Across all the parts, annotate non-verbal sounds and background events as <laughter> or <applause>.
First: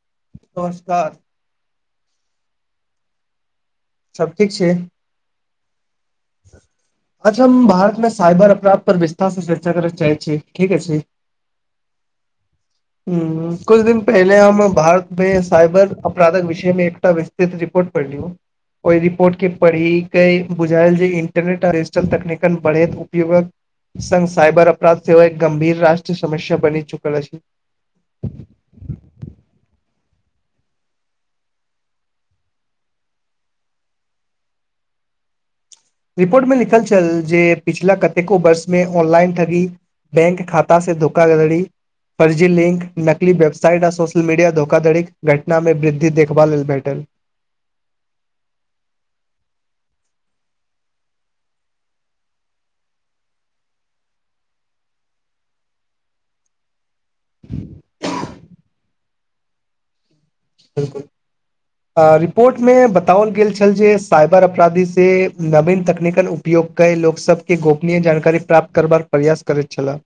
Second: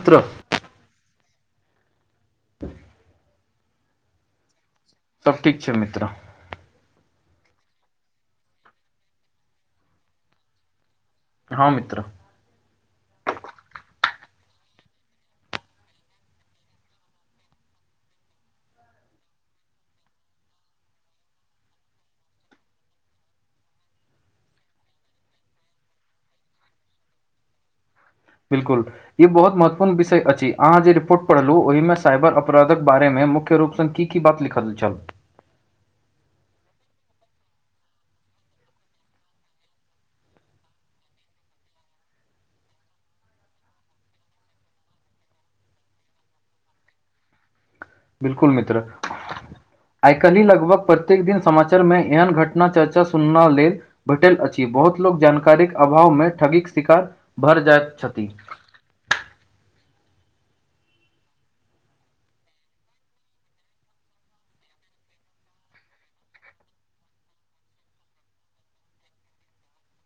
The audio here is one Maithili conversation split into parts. कत्र <unintelligible> नमस्कार त <inaudible> सब ठीक छै सब ठीक छले त <inaudible> अच्छा हम भारत मे साइबर अपराध पर विस्तार से चर्चा करय चाहे छी ठीक अछि हँ मित्र <inaudible> हु कुछ दिन पहिले हम भारत मे साइबर अपराधक विषय मे रिपोर्ट पढ़ लियो ओह रिपोर्ट के पढ़ी के बुझायल जे इंटरनेट आ रिजिटल तकनीकल बढ़ेत उपयोगक <unintelligible> संघ साइबर अपराध सेहो एक गंभीर रष्ट्र समस्या बनि चुकल अछि बिलकुल ई बहुत महत्वपूर्ण विषय अछि अहाँ जे रिपोर्ट पढ़लू ओहिमे साइबर अपराधक बारे मे मुख्य रूप से बात लिखल छल रिपोर्ट मे लिखल छल जे पिछिला कतेको वर्ष में ऑनलाइन ठगी बैंक खाता से धोखा घड़ी फर्जी लिंक नकली वेबसाइट आ सोशल मीडिया धोखाधड़ी घटना मे वृद्धि देखभाल लेल भेटल बिलकुल मित्र आइ काल्हि लगभग प्रत्येक दिन समाचारमे एहन घटना चर्चा सुनना ले भेटल अछि बहुत लोग जानकारीक अभाव मे ठगीक शिकार भो जाइत छथि बिलकुल रिपोर्ट मे बताओल गेल छल जे साइबर अपराधी से नवीन तकनीकल उपयोग कय लोकसभके गोपनीय जानकारी प्राप्त करबाक प्रयास करैत छलाह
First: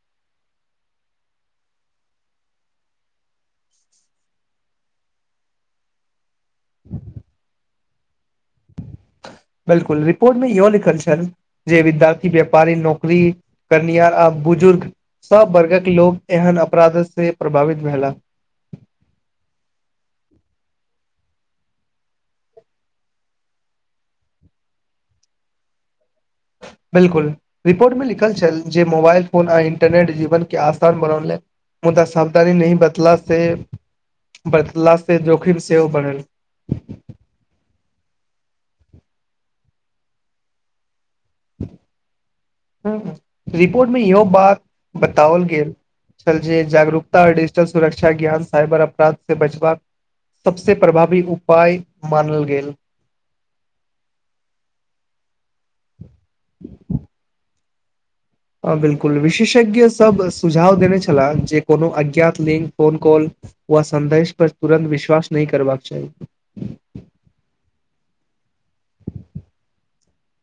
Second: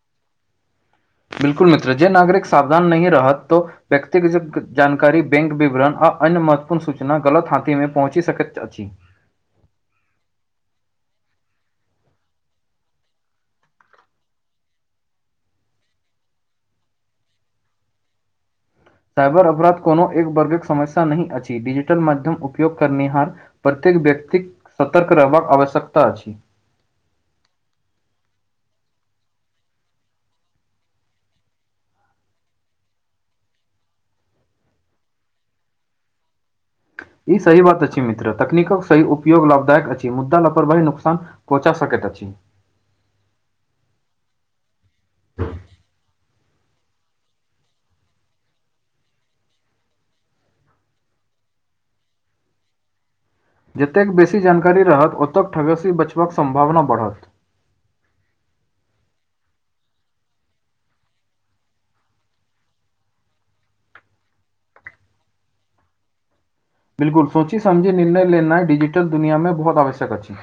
बिलकुल मित्र जे नागरिक सावधान नहिहे रहत तऽ व्यक्तिगत जानकारी बैंक विवरण आ अन्य महत्वपूर्ण सूचना गलत हाथी मे पहुँचि सकैत अछि बिलकुल रिपोर्ट मे इहो लिखल छैल जे विद्यार्थी व्यापारी नौकरी करनिय आ बुजुर्ग सभ वर्गक लोक एहन अपराधत सँ प्रभावित भेला साइबर अपराध कोनो एक वर्गक समस्या नहि अछि डिजिटल माध्यम उपयोग करनिहार प्रत्येक व्यक्तिक सतर्क रहबाक आवश्यकता अछि बिलकुल रिपोर्ट में लिखल छल जे मोबाइल फोन आ इन्टरनेट जीवन के आसान बनौले मुदा सावधानी नहि बतला से बतलासँ जोखिम सेहो बढ़ल ई सही बात अछि मित्र तकनीक सही उपयोग लाभदायक अछि मुद्दा लपरवाही नुकसान कोचा सकेत अ छी ह रिपोर्ट मे इहो बात बताओल गेल चल जे जागरूकताओर डिजिटल सुरक्षा ज्ञान साईबर अपराध से बचबाक सबसँ प्रभावी उपाय मानल गेल जतेक बेसी जानकारी रहत ओतक ठगसी बचबाक सम्भावना बढ़त हँ बिल्कुल विशेषज्ञसभ सुझाव देने छलाह जे कोनो अज्ञात लिंक फोन कॉल वह संदेश पर तुरन्त विश्वास नहि करबाक चाही बिलकुल सोची समझी निर्णय लेनाइ डिजिटल दुननिया मे बहुत आवश्यक अछि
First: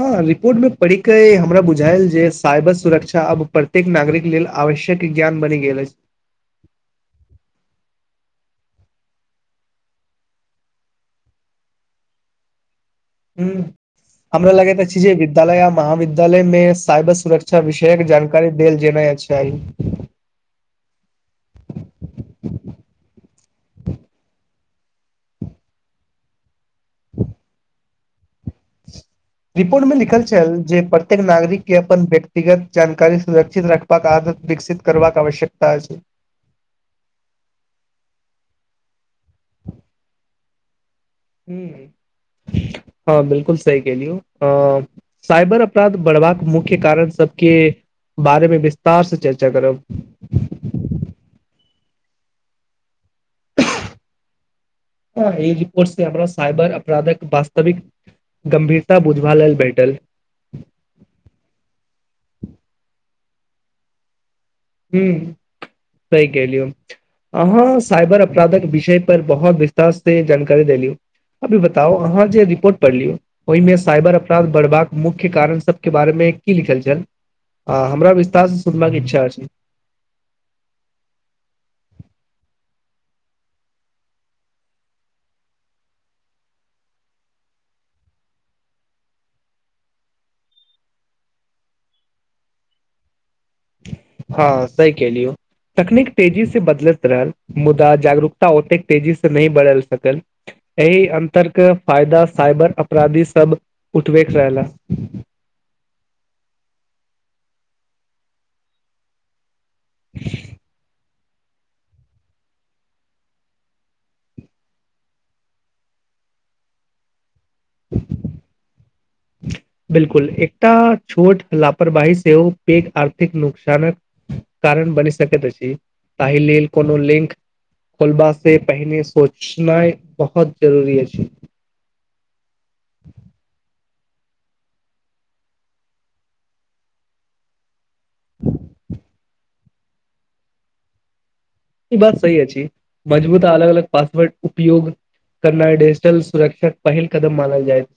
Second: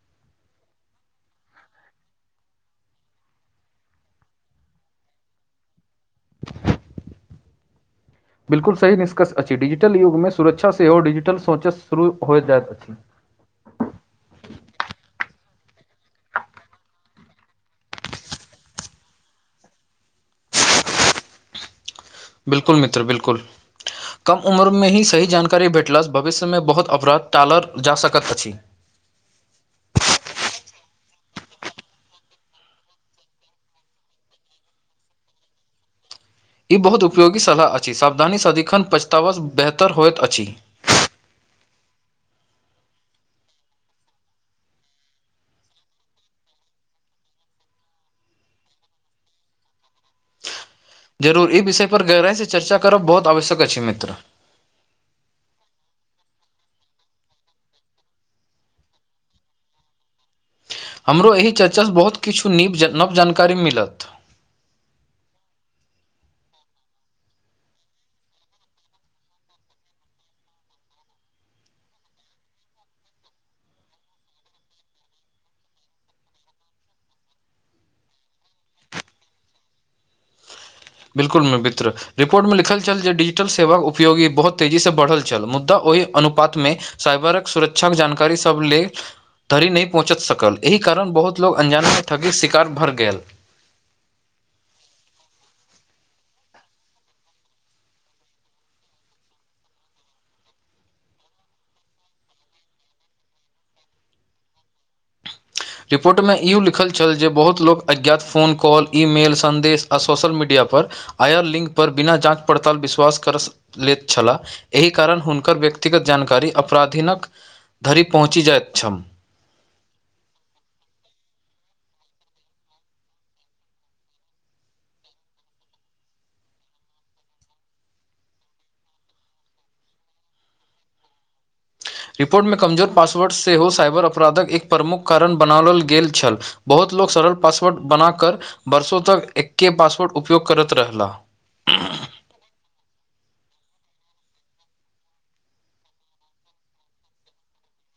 हँ रिपोर्ट मे पढ़ी के लेल हमरा बुझायल जे साइबर सुरक्षा अब प्रत्येक नागरिक लेल आवश्यक ज्ञान बनि गेल अछि बिलकुल सही निष्कर्ष अछि डिजिटल युग मे सुरक्षा सेहो डिजिटल सोचत शुरू हो जाइत अछि हू हमरा लगैत अछि जे विद्यालय आ महाविद्यालाया मे साइबर सुरक्षा विषय के जानकारी देल जेना अछि सरी <unintelligible> <unintelligible> बिल्कुल मित्र बिल्कुल कम उम्रमे ही सही जानकारी भेटलँ भविष्यमे बहुत अपराध टालल जा सकैत अछि <inaudible> <inaudible> रिपोर्ट में लिखल छल जे प्रत्येक नागरिक के अपन व्यक्तिगत जानकारी सुरक्षित रख पक आदत विकसित करबाकक आवश्यकता छै ई बहुत उपयोगी सलाह अछि सावधानी सदिखन पचतावा बेहतर होइत अछि ह हँ बिल्कुल सही कलियै अ साइबर अपराध बढ़बाक मुख्य कारण सबके बारे मे विस्तार से चर्चा करब जरूर ई विषय पर गहराइ से चर्चा करब बहुत आवश्यक अछि मित्र हँ ई रिपोर्ट से हमरा सइबर अपराधक वास्तविक गंभीरता बुझबा लेल बैटल हमरो एहि चर्चासँ बहुत किछु नव जानकारी मिलत हं सही कहलियौ अहाँ साईबर अपराधक विषय पर बहुत विस्तार से जानकारी देलिय अभी बताउ अहाँ जे रिपोर्ट पढ़लियै ओहिमे साइबर अपराध बढ़बाक मुख्य कारण सबके बारेमे की लिखल छल ह हमरा विस्तार से सुनबाक इच्छा छै बिल्कुल भित्र रिपोर्टमे लिखल छल जे डिजिटल सेवाक उपयोगी बहुत तेजीसँ बढ़ल छल मुद्दा ओहि अनुपातमे साइबरक सुरक्षाक जानकारी सब ले धरि नहि पहुँचत सकल एहि कारण बहुत लोको अन्जानमे ठगिक शिकार भरि गेल हँ सही केलियौ तकनीक तेजी से बदलैत रहल मुदा जागरूकता ओतेक तेजी से नहि बदलि सकल एहि अन्तरके फायदा फाइबर अपराधीसभ उठबैत रहलए रिपोर्ट में इो लिखल छल जे बहुत लोको अज्ञात फोन कॉल ई मेल सन्देश आ सोशल मीडिया पर आया लिंक पर बिना जाँच पड़ताल विश्वास कर लेैत छलाह एहि कारण हुनकर व्यक्तिगत जानकारी अपराधीनक धरि पहुँचि जाइत छल बिलकुल एकटा छोट लापरवाही सेहो पैघ आर्थिक नुकसानक कारण बनि सकत अछी कहि लिल कोनो लिंक खोलबा से पहिने सोचनाइ बहुत जरूरी अछि रिपोर्टमे कमजोर पासवर्ड सेहो साइबर अपराधक एक प्रमुख कारण बनाबोल गेल छल बहुत लोक सरल पास वर्ड बना <unintelligible> क बर्सो तक एकके पासवर्ड उपयोग करैत रहला <unintelligible> ई बात सही अछि मजबूत अलग अलग पासवर्ड उपयोग करना डिजिटल सुरक्षा के पहिल कदम मानल जाइत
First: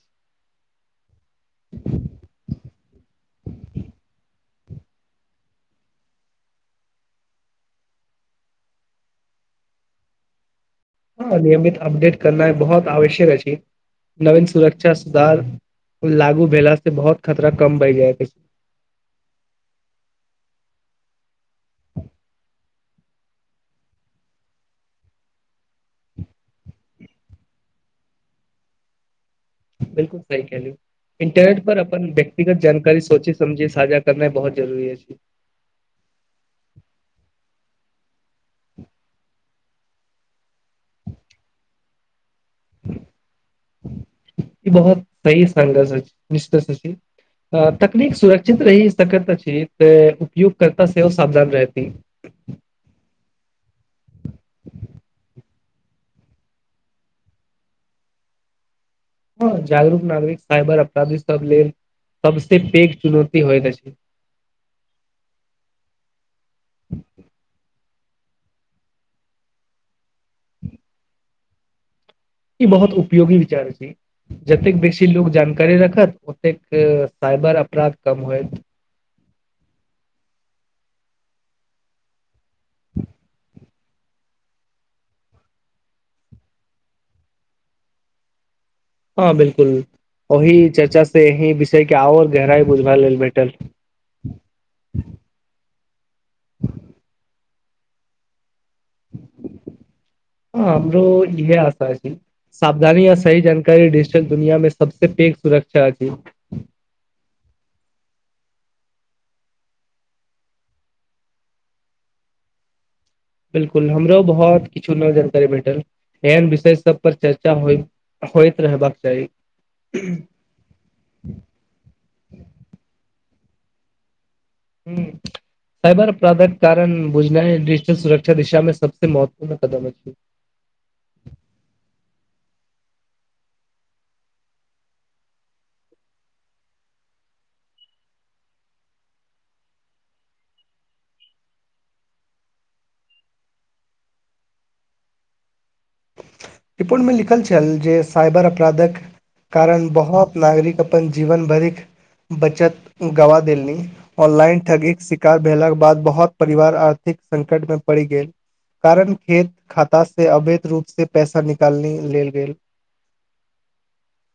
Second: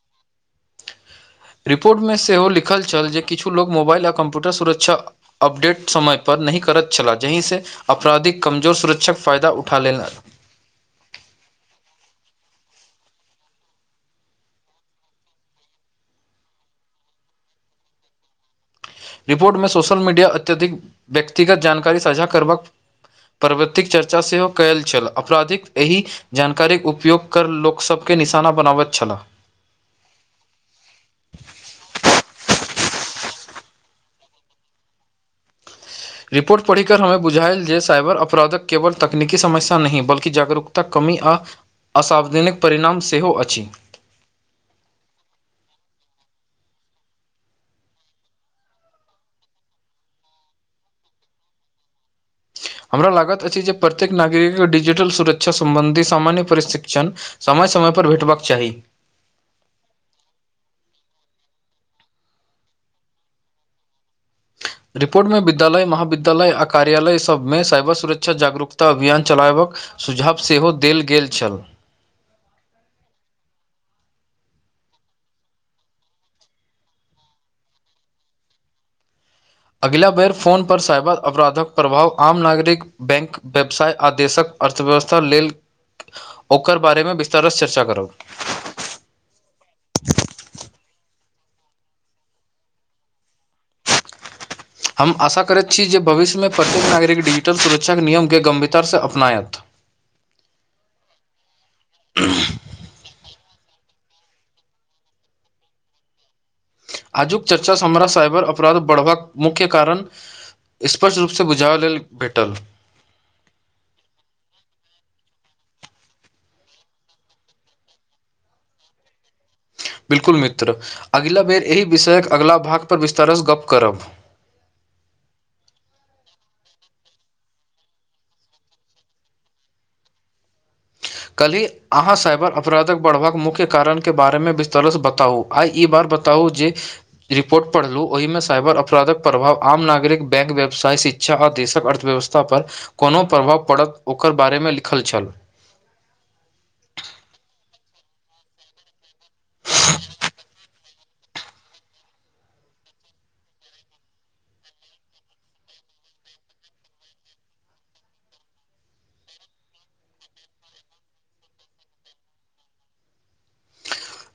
रिपोट मे सेहो लिख लिखल छल जे किछु लोक मोबाइल आ कम्प्यूटर सुरक्षा अपडेट समयपर नहि करैत छलाह जाहिसँ अपराधिक कमजोर सुरक्षक फायदा उठा लेल हँ नियमित अपडेट करना बहुत आवश्यक अछि नवीन सुरक्षा सुधार लागु भेला से बहुत खतरा कम बय जायत अछि रिपोर्ट मे सोशल मीडिया अत्यधिक व्यक्तिगत जानकारी साझा करबाक प्रवृतिक चर्चा सेहो कयल छल अपराधिक एहि जानकारीक उपयोग कर लोकसभके निशाना बनाबैत छला बिलकुल सही कहलू इंटरट पर अपन व्यक्तिगत जानकारी सोचे समझे साझा करनाइ बहुत जरुरूरी अही रिपोर्ट पढ़ि क हममे बुझायल जे साइबर अपराधक केवल तकनीकी समस्या नहि बल्कि जागरूक त कमी आ असावधानिक परिणाम सेहो अछि ई बहुत सी सग स निश्चित सची तकनीक सुरक्षित रही सकत अछि तऽ उपयोग करता सेहो सावधान रहती हमरा लागत अछि जे प्रत्येक नागरिक के डिजिटल सुरक्षा सम्बन्धी सामान्य प्रशीक्षण समय समय पर भेटबक चाही हँ जागरूक नागरिक साइबर अपराधी सब लेल सबसे पैघ चुनौती होइत छै रिपोर्ट मे विद्यालय महाविद्यालय आ कार्यालय सभमे साइबर सुरक्षा जागरूकता अभियान चलायबक सुझाव सेहो देल गेल छल ई बहुत उपयोगी विचार अछी जतेक बेसी लोक जानकरी रखत ओतेक साइबर अपराध कम होयत अगिला बेर फोन पर साइबर अपराधक प्रभाव आम नागरिक बैंक व्यवसाय आ देशक अर्थव्यवस्था लेल ओकर बारेमे विस्तारसँ चर्चा करब हँ बिलकुल ओहि चर्चा से एहि विषय के आओर गहराई बुझबा लेल भेटल हम आशा करैत छी जे भविष्यमे प्रत्येक नागरिक डिजिटल सुरक्षाके नियमके गमभीरततासँ अपनायत ह हमरो इहे आशा अछी सावधानी आ सही जानकारी दुनिया मे सबसँ पैघ सुर्षा छै आजुक चर्चा समराह साइबर अपराध बढ़बाक मुख्य कारण स्पष्ट रूपसँ बुझाब लेल भेटल बिलकुल हमरो बहुत किछु न जानकारी भेटल एहन विषय सब पर चर्चा हो होइत रहबाक चाही बिल्कुल मित्र अगिला बेर एहि विषयक अगिला भागपर विस्तारसँ गप्प करब हूं साईबर अपराधक कारण बुझना डिजिटल सुर्षा दिशा में सबसे महत्वपूर्ण कदम ह कल्हि अहाँ साइबर अपराधक बढ़बाक मुख्य कारण के बारेमे विस्तारसँ बताउ आइ ई बार बताउ जे रिपोर्ट पढ़लहुँ ओहिमे साइबर अपराधक प्रभाव आम नागरिक बैंक व्यवसाय शिक्षा आ देशक अर्थव्यवस्था पर कोनो प्रभाव पड़त ओकर बारेमे लिखल छल रिपोर्ट में लिखल छल जे साइबर अपराधक कारण बहुत नागरिक अपन जीवन भरिक बचत गवा देलनि ऑनलाइन ठगीक के शिकार भेलाक बाद बहुत परिवार आर्थिक संकट मे पड़ि गेल कारण खेत खाता से अवैध रूप से पैसा निकालने लेल गेल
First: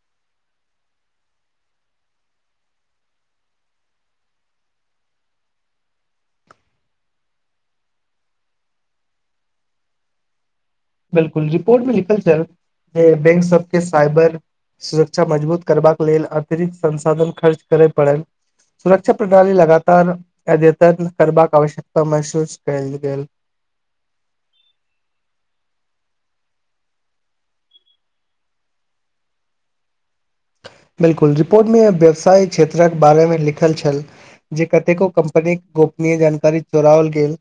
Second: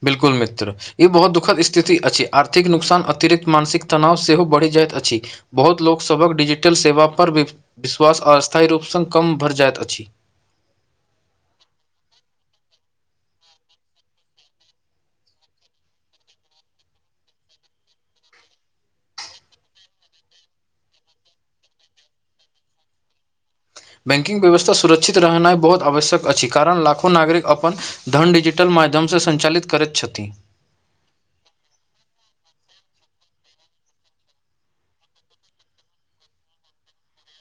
बिलकुल मित्र ई बहुत दुखद स्थिति अछि आर्थिक नुकसान अतिरिक्त मानसिक तनाव सेहो बढ़ि जाइत अछि बहुत लोकसभक डिजिटल सेवापर विश्वास स्थायी रूपसँ कम भरि जाइत अछि बिल्कुल रिपोर्ट मे लिखल छै बैंक सबके साईबर सुरक्षा मजबूत करबाक लेल अतिरिक्त संसाधन खर्च करय पड़नि सुरक्षा प्रणाली लगातार अद्यतन करबाक आवश्यकता महसुस केल गेल बैंकिंग व्यवस्था सुरक्षित रहनाइ बहुत आवश्यक अछि कारण लाखो नागरिक अपन धन डिजिटल माध्यमसँ सञ्चालित करैत छथि बिल्कुल रिपोर्टमे व्यवसाय क्षेत्रके बारेमे लिखल छल जे कतेको कम्पनीके गोपनीय जानकारी चोराओल गेल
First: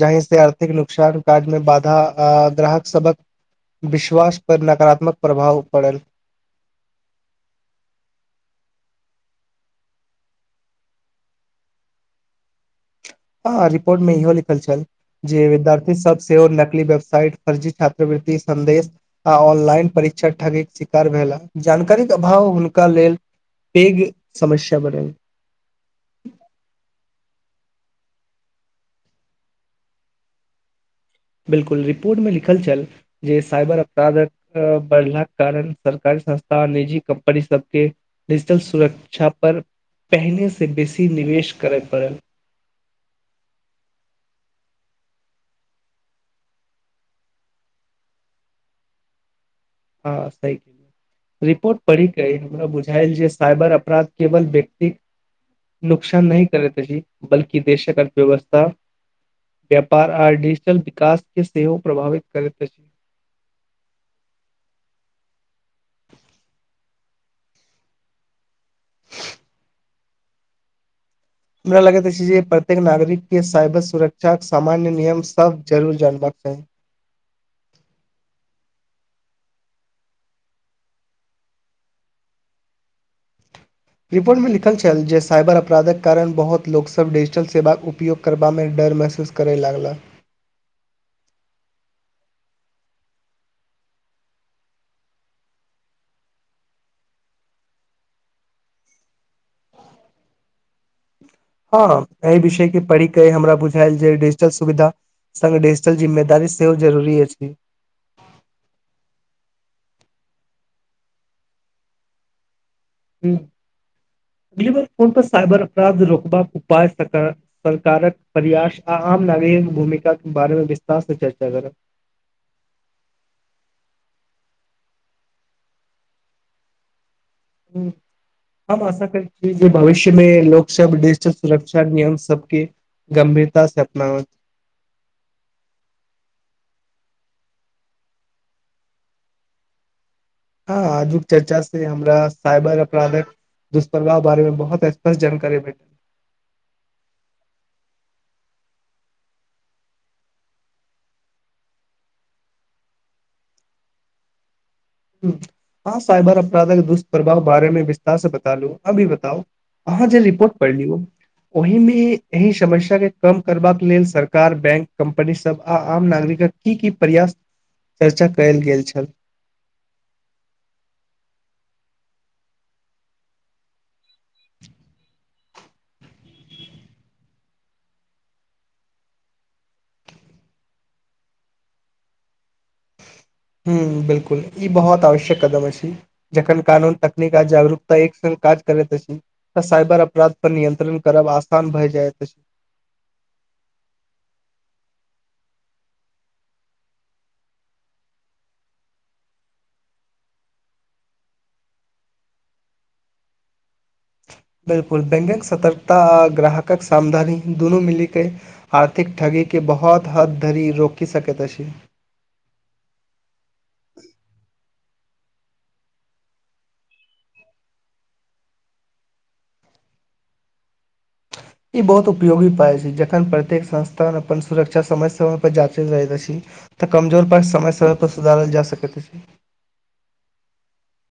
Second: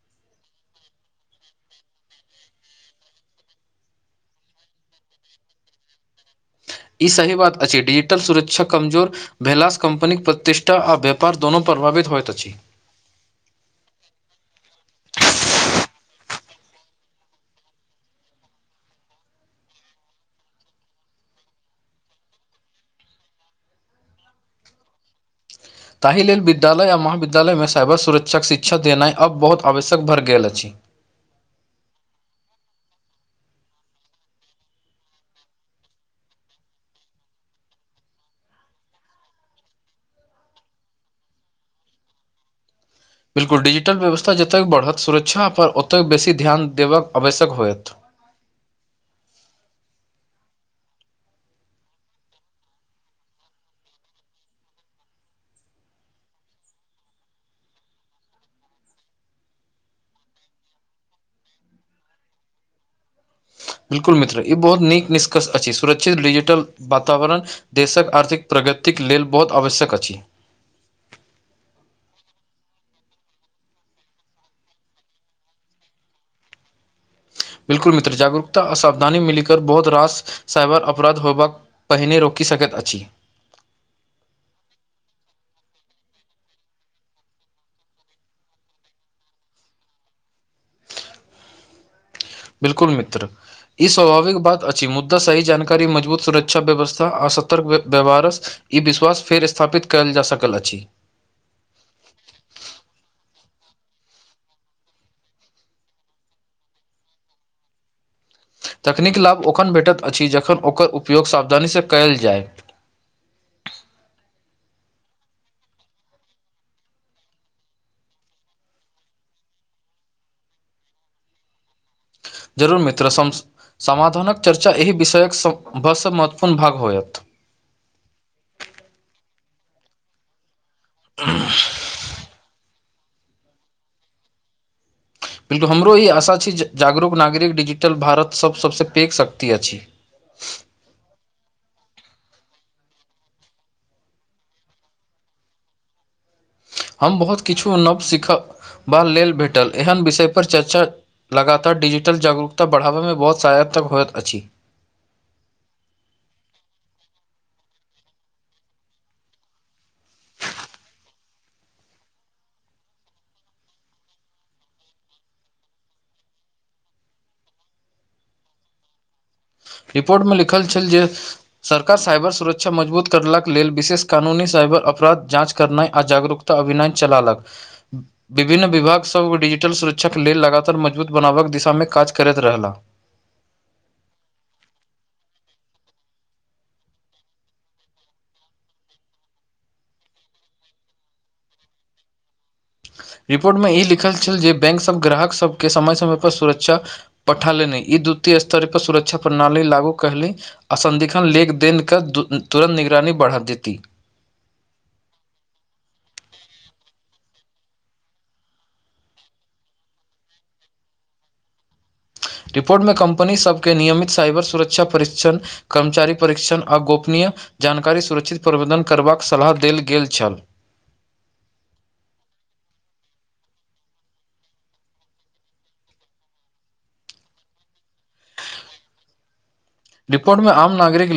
जहि से आर्थिक नुकसान काज मे बाधा ग्राहक सबक विश्वास पर नकारात्मक प्रभाव पड़ल ई सही बात अछि डिजिटल सुरक्षा कमजोर भैलास कम्पनीक प्रतिष्ठा आ व्यापार दोनों प्रभावित होइत अछि हँ रिपोर्ट मे इहो लिखल छल जे विद्यार्थी सब सेहो नकल वेबसाइट फर्जी छात्रवृति संदेश आ ऑनलाइन परीक्षा ठगीक शिकार भेलाह जानकारीक के अभाव हुनका लेल पैघ समस्या बढ़ल ताहि लेल विद्यालय आ महाविद्यालयमे साइबर सुरक्षाक शिक्षा देनाइ आब बहुत आवश्यक भऽ गेल अछि बिलकुल रिपोर्ट मे लिखल छल जे साइबर अपराधक बढ़लाक कारण सरकारी संस्था आ निजी कम्पनी सभ केँ डिजिटल सुरक्षा पर पहिनेसँ बेसी निवेश करय पड़ल बिल्कुल डिजिटल व्यवस्था जतेक बढ़त सुरक्षापर ओतेक बेसी ध्यान देबऽ आवश्यक होयत हँ सै रिपोर्ट पढ़िके हमरा बुझाायल जे साइबर अपराध केवल व्यक्ति नुकसान नहि करै अछि बल्की देशक अर्थव्यवस्था व्यापार आ डिजिटल विकास के सेहो प्रभावित करैत अछि बिल्कुल मित्र ई बहुत नीक निष्कर्ष अछि सुरक्षित डिजिटल वातावरण देशक आर्थिक प्रगतिक लेल बहुत आवश्यक अछि हमरा लगैत अछि जे प्रत्येक नागरिक केँ साइबर सुरक्षाक सामान्य नियम सब जरूर जानबाक चाही बिल्कुल मित्र जागरूकता असावधानी मिलकर बहुत रास साइबर अपराध होबाक पहिने रोकि सकैत अछि रिपोर्टमे लिखल छल जे साईबर अपराधक कारण बहुत लोकसभ डिजिटल सेवाक उपयोग करबामे डर महसूस करै लागलक बिल्कुल मित्र ई स्वभाविक बात अछि मुद्दा सही जानकारी मजबूत सुरक्षा व्यवस्था आ सतर्क व्यवहार ई विश्वास फेर स्थापित कयल जा सकल अछि हँ एहि विषय के पढ़िके हमरा बुझायल जे डिजिटल सुविधा संगे डिजिटल जिम्मेदी सेहो जरूरी अछि तकनीकी लाभ ओखन भेटैत अछि जखन ओकर उपयोग सावधानीसँ कयल जाय ह ब ब फोन पर साइबर अपराध रोकबाक उपाय सक <unintelligible> सरकारक प्रयास आ आम नागरिक भूमिका केँ बारेमे विस्तार से चर्चा करब जरूर मित्र समाधानक चर्चा एहि विषयक सभसँ महत्वपूर्ण भाग होयत हम आशा करै छियै जे भविष्यमे लोक सुरक्षा नियम सबके गंभीरता से अपनावैत बिल्कुल हमरो ई आशा छी जागरूक नागरिक डिजिटल भारत सब सबसँ पेघ शक्ति अछि हँ आजुक चर्चा से हमरा साइबर अपराधक दुष्प्रभाव बारे मे बहुत स्पष्ट जानकारी भेट हम बहुत किछु नव सिखबा लेल भेटल एहन विषयपर चर्चा लगातार डिजिटल जागरूकता बढ़ाबैमे बहुत साहयतक होइत अछि हँ साइबर अपराध के दुष्प्रभाव बारेमे विस्तार से बता लू अभी बताउ अहाँ जे रिपोर्ट पढ़लीयो ओहिमे एहि समस्या के कम करबाक लेल सरकार बैंक कम्पनी सभ आ आम नागरिकक की की प्रयास चर्चा कयल गेल छल रिपोर्टमे लिखल छल जे सरकार साइबर सुरक्षा मजबूत करलाक लेल विशेष कानूनी साइबर अपराध जाँच करनाय आ जागरूकता अभिनय चला लक विभिन्न विभागसभ डिजिटल सुरक्षाके लेल लगातार मजबूत बनाबक दिशामे काज करैत रहलाह हूँ बिल्कुल ई बहुत आवश्यक कदम अछि जखन कानून तकनीक आ जागरूकता एक संग काज करैत अछि तऽ साइबर अपराध पर नियंत्रण करब आसान भए जाएत अछि रिपोर्ट मे ई लिखल छल जे बैंक सभ ग्राहक सभके समय समय पर सुरक्षा पठा ले नहि ई द्वितीय स्तर पर सुरक्षा प्रणाली लागू करली असदिन लेख देन क तुरन्त निगरानी बढ़ा देती बिल्कुल बैंकिग सतर्कता आ ग्राहकक सावधानी दुनू मिलीके आर्थिक ठगीके बहुत हद धरि रोकि सकैत अछि रिपोर्ट मे कंपनी सभके नियमित साइबर सुरक्षा परीक्षण कर्मचारी परीक्षण आ गोपनीय जानकारी सुरक्षित प्रबन्धन करबाक सलाह देल गेल छल ई बहुत उपयोगी पाय छै जखन प्रत्येक संस्थान अपन सुरक्षा समय समय पर जाँचैत रहैत अछि तऽ कमजोर पास समय समय पर सुधारल जा सकैत अछि रिपोर्ट मे आम नागरिक लेल